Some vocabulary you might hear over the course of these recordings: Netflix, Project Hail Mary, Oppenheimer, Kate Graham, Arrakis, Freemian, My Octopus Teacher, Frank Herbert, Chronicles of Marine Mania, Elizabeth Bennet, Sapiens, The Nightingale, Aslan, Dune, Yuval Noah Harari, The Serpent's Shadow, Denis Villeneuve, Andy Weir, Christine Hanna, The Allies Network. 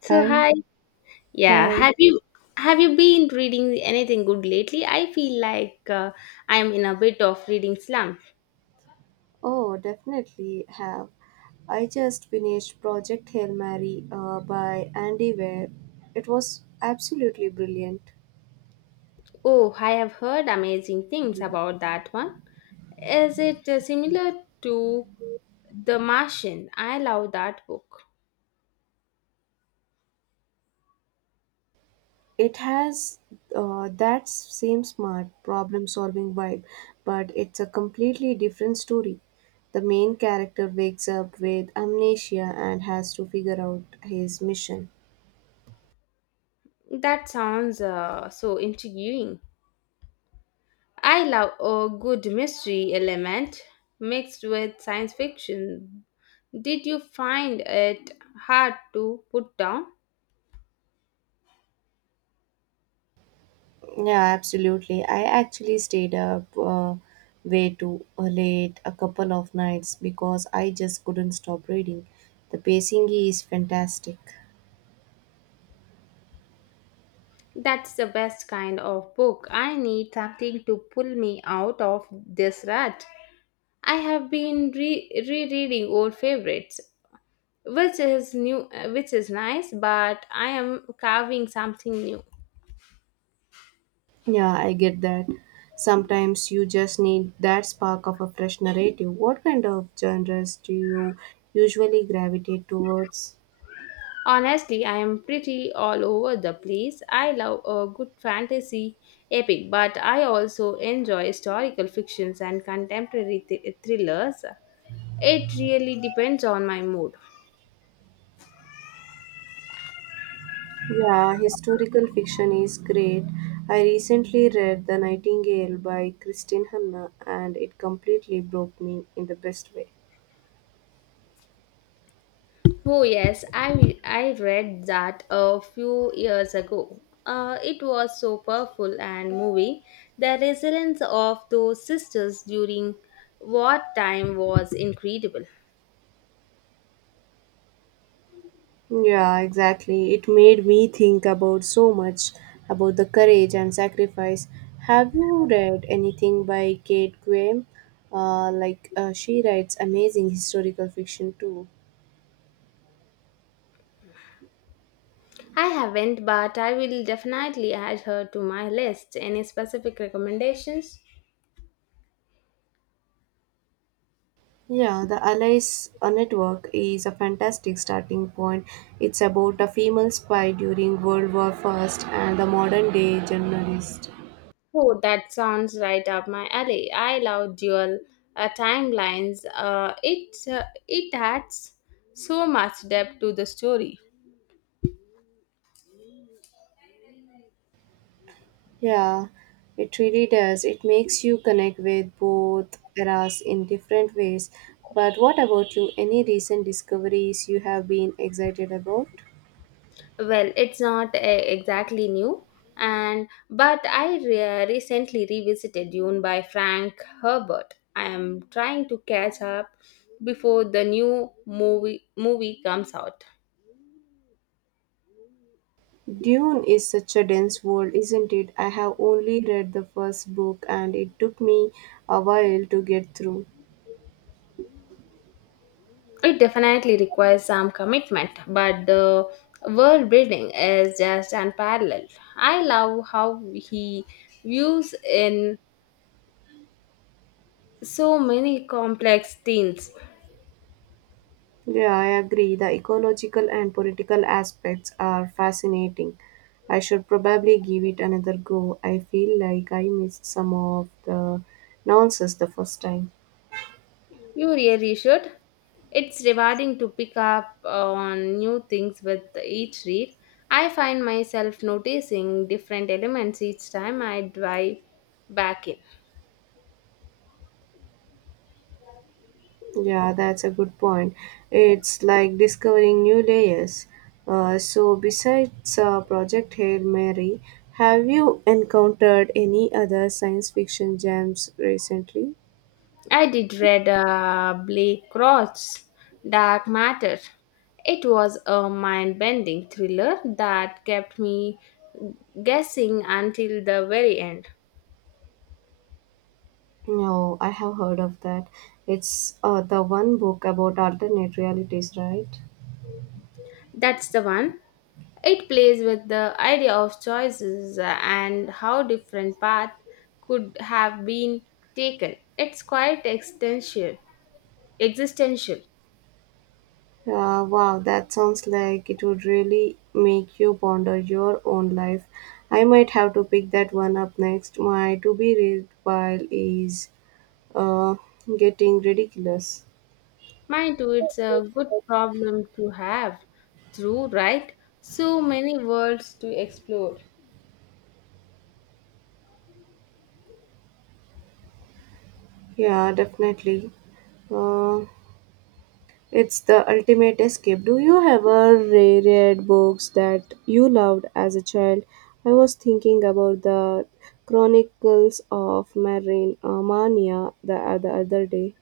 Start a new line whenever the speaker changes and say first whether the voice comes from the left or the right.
left: So
right: Hi,
left: hi, yeah.
right: hi.
left: Have you been reading anything good lately? I feel like I'm in a bit of reading slump.
right: Oh, definitely have. I just finished Project Hail Mary by Andy Weir. It was absolutely brilliant.
left: Oh, I have heard amazing things about that one. Is it similar to The Martian? I love that book.
right: It has that same smart problem solving vibe, but it's a completely different story. The main character wakes up with amnesia and has to figure out his mission.
left: That sounds so intriguing. I love a good mystery element mixed with science fiction. Did you find it hard to put down?
right: Yeah, absolutely. I actually stayed up way too late a couple of nights because I just couldn't stop reading. The pacing is fantastic.
left: That's the best kind of book. I need something to pull me out of this rut. I have been rereading old favorites, which is new, which is nice, but I am carving something new.
right: Yeah, I get that. Sometimes you just need that spark of a fresh narrative. What kind of genres do you usually gravitate towards?
left: Honestly, I am pretty all over the place. I love a good fantasy epic, but I also enjoy historical fictions and contemporary thrillers. It really depends on my mood.
right: Yeah, historical fiction is great. I recently read The Nightingale by Christine Hanna and it completely broke me in the best way.
left: Oh yes, I read that a few years ago. It was so powerful and moving. The resilience of those sisters during wartime was incredible.
right: Yeah, exactly. It made me think about so much about the courage and sacrifice. Have you read anything by Kate Graham? Like, she writes amazing historical fiction too.
left: I haven't, but I will definitely add her to my list. Any specific recommendations?
right: Yeah, the Allies Network is a fantastic starting point. It's about a female spy during World War First and the modern day journalist.
left: Oh, that sounds right up my alley. I love dual timelines. It adds so much depth to the story.
right: Yeah, it really does. It makes you connect with both eras in different ways. But what about you? Any recent discoveries you have been excited about?
left: Well, it's not exactly new, and but I recently revisited Dune by Frank Herbert. I am trying to catch up before the new movie comes out.
right: Dune is such a dense world, isn't it? I have only read the first book and it took me a while to get through.
left: It definitely requires some commitment, but the world building is just unparalleled. I love how he views in so many complex themes.
right: Yeah, I agree. The ecological and political aspects are fascinating. I should probably give it another go. I feel like I missed some of the nonsense the first time.
left: You really should. It's rewarding to pick up on new things with each read. I find myself noticing different elements each time I dive back in.
right: Yeah, that's a good point. It's like discovering new layers. So, besides Project Hail Mary, have you encountered any other science fiction gems recently?
left: I did read Blake Crouch's Dark Matter. It was a mind bending thriller that kept me guessing until the very end.
right: No, I have heard of that. It's, the one book about alternate realities, right?
left: That's the one. It plays with the idea of choices and how different paths could have been taken. It's quite existential. Existential.
right: Wow, that sounds like it would really make you ponder your own life. I might have to pick that one up next. My to be read pile is uh, getting ridiculous.
left: Mind too, it's a good problem to have through, right? So many worlds to explore.
right: Yeah, definitely. Uh, it's the ultimate escape. Do you ever read books that you loved as a child? I was thinking about the Chronicles of Marine Mania the other day.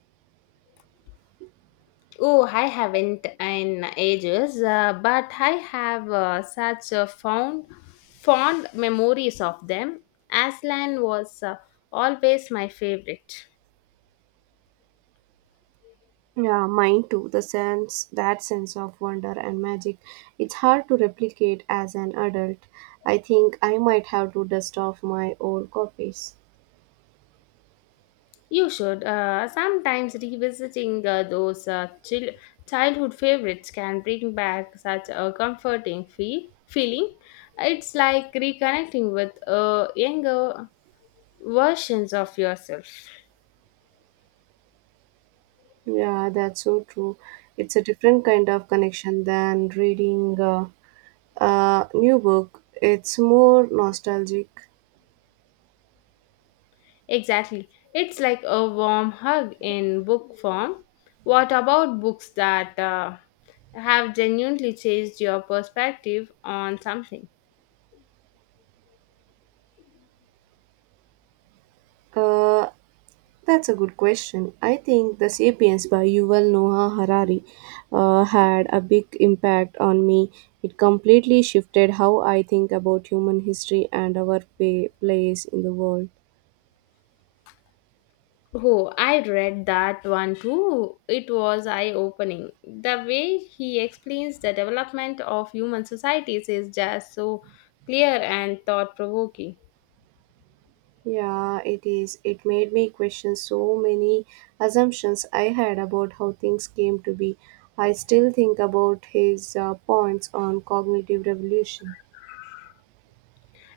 left: Oh, I haven't in ages, but I have such a fond, fond memories of them. Aslan was always my favorite.
right: Yeah, mine too. That sense of wonder and magic, it's hard to replicate as an adult. I think I might have to dust off my old copies.
left: You should. Sometimes revisiting those childhood favorites can bring back such a comforting feeling. It's like reconnecting with younger versions of yourself.
right: Yeah, that's so true. It's a different kind of connection than reading a new book. It's more nostalgic.
left: Exactly. It's like a warm hug in book form. What about books that have genuinely changed your perspective on something?
right: Uh, that's a good question. I think The Sapiens by Yuval Noah Harari had a big impact on me. It completely shifted how I think about human history and our pa place in the world.
left: Oh, I read that one too. It was eye opening. The way he explains the development of human societies is just so clear and thought provoking.
right: Yeah, it is. It made me question so many assumptions I had about how things came to be. I still think about his points on cognitive revolution.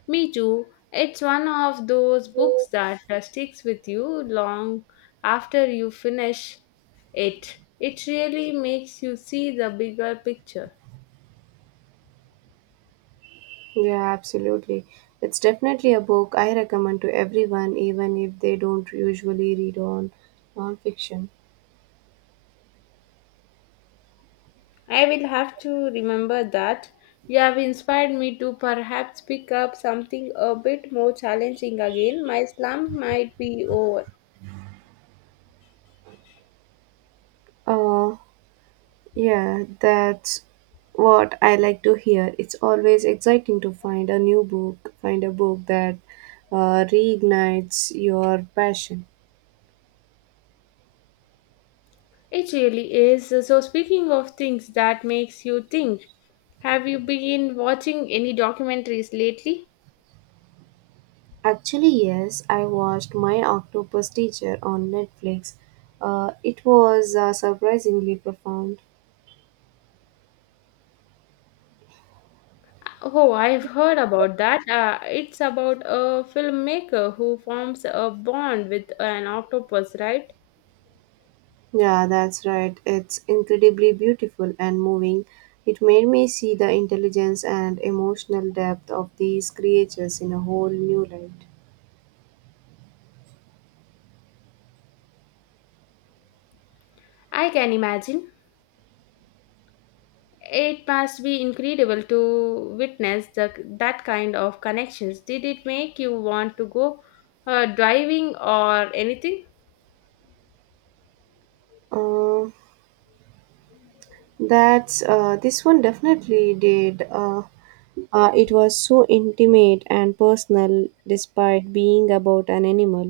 left: Me too. It's one of those books that sticks with you long after you finish it. It really makes you see the bigger picture.
right: Yeah, absolutely. It's definitely a book I recommend to everyone, even if they don't usually read on nonfiction.
left: I will have to remember that. You have inspired me to perhaps pick up something a bit more challenging again. My slump might be over.
right: Uh, yeah, that's what I like to hear. It's always exciting to find a new book, find a book that reignites your passion.
left: It really is. So speaking of things that makes you think, have you been watching any documentaries lately?
right: Actually, yes, I watched My Octopus Teacher on Netflix. It was surprisingly profound.
left: Oh, I've heard about that. It's about a filmmaker who forms a bond with an octopus, right?
right: Yeah, that's right. It's incredibly beautiful and moving. It made me see the intelligence and emotional depth of these creatures in a whole new light.
left: I can imagine. It must be incredible to witness that kind of connections. Did it make you want to go driving or anything?
right: Uh, that's, this one definitely did. It was so intimate and personal despite being about an animal.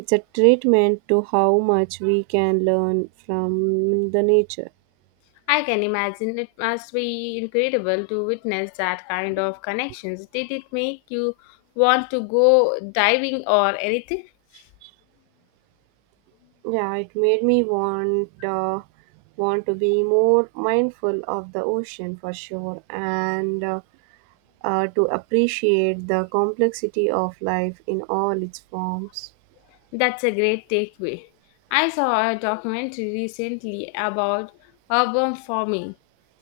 right: It's a treatment to how much we can learn from the nature.
left: I can imagine it must be incredible to witness that kind of connections. Did it make you want to go diving or anything?
right: Yeah, it made me want to be more mindful of the ocean for sure and to appreciate the complexity of life in all its forms.
left: That's a great takeaway. I saw a documentary recently about urban farming,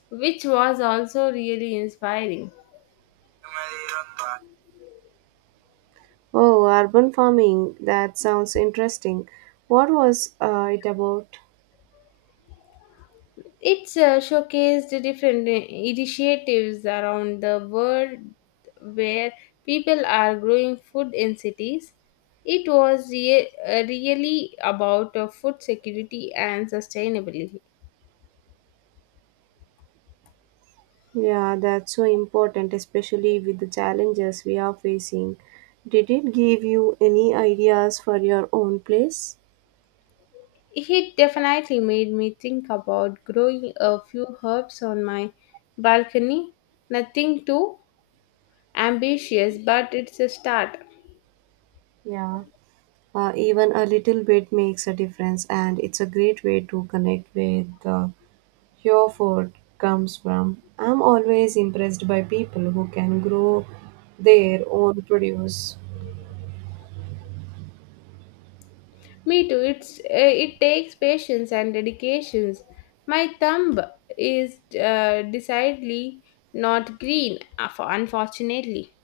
left: which was also really inspiring.
right: Oh, urban farming, that sounds interesting. What was it about?
left: It's showcased the different initiatives around the world where people are growing food in cities. It was really about food security and sustainability.
right: Yeah, that's so important, especially with the challenges we are facing. Did it give you any ideas for your own place?
left: It definitely made me think about growing a few herbs on my balcony. Nothing too ambitious, but it's a start.
right: Yeah, even a little bit makes a difference, and it's a great way to connect with your food comes from. I'm always impressed by people who can grow their own produce.
left: Me too. It takes patience and dedications. My thumb is decidedly not green, unfortunately.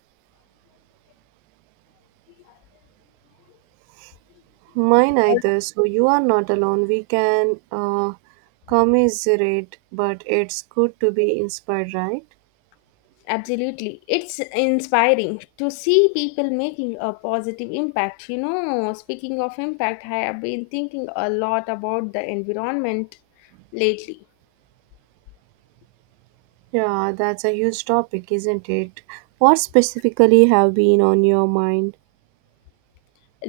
right: Mine either. So you are not alone. We can commiserate, but it's good to be inspired, right?
left: Absolutely. It's inspiring to see people making a positive impact. You know, speaking of impact, I have been thinking a lot about the environment lately.
right: Yeah, that's a huge topic, isn't it? What specifically have been on your mind?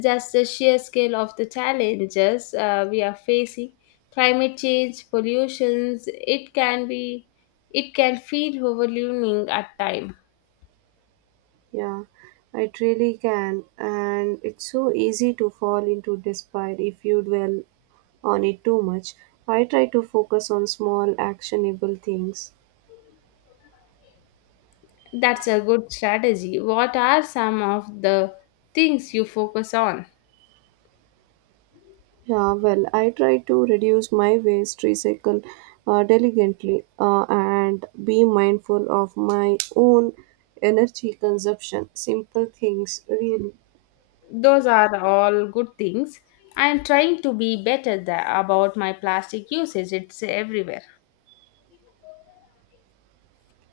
left: Just the sheer scale of the challenges we are facing, climate change, pollutions, it can feel overwhelming at times.
right: Yeah, it really can, and it's so easy to fall into despair if you dwell on it too much. I try to focus on small, actionable things.
left: That's a good strategy. What are some of the things you focus on?
right: Yeah, well, I try to reduce my waste, recycle diligently, and be mindful of my own energy consumption. Simple things, really.
left: Those are all good things. I'm trying to be better about my plastic usage. It's everywhere.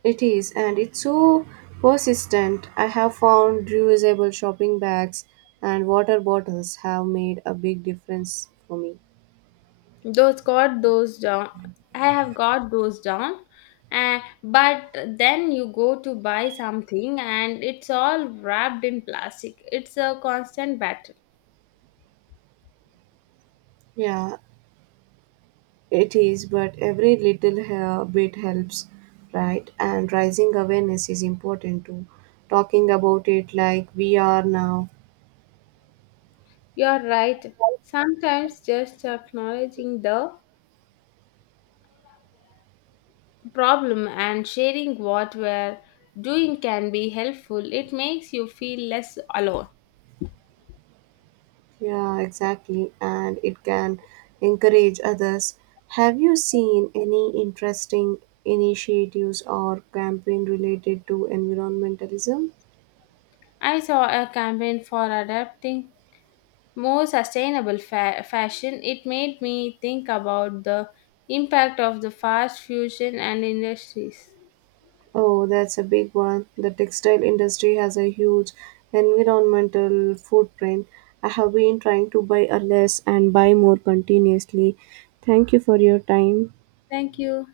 right: It is, and it's so persistent. I have found reusable shopping bags and water bottles have made a big difference for me.
left: Those got those down I have got those down, and but then you go to buy something and it's all wrapped in plastic. It's a constant battle.
right: Yeah, it is, but every little bit helps, right? And rising awareness is important too. Talking about it like we are now.
left: You're right. Sometimes just acknowledging the problem and sharing what we're doing can be helpful. It makes you feel less alone.
right: Yeah, exactly. And it can encourage others. Have you seen any interesting initiatives or campaign related to environmentalism?
left: I saw a campaign for adapting more sustainable fashion. It made me think about the impact of the fast fusion and industries.
right: Oh, that's a big one. The textile industry has a huge environmental footprint. I have been trying to buy a less and buy more continuously. Thank you for your time.
left: Thank you.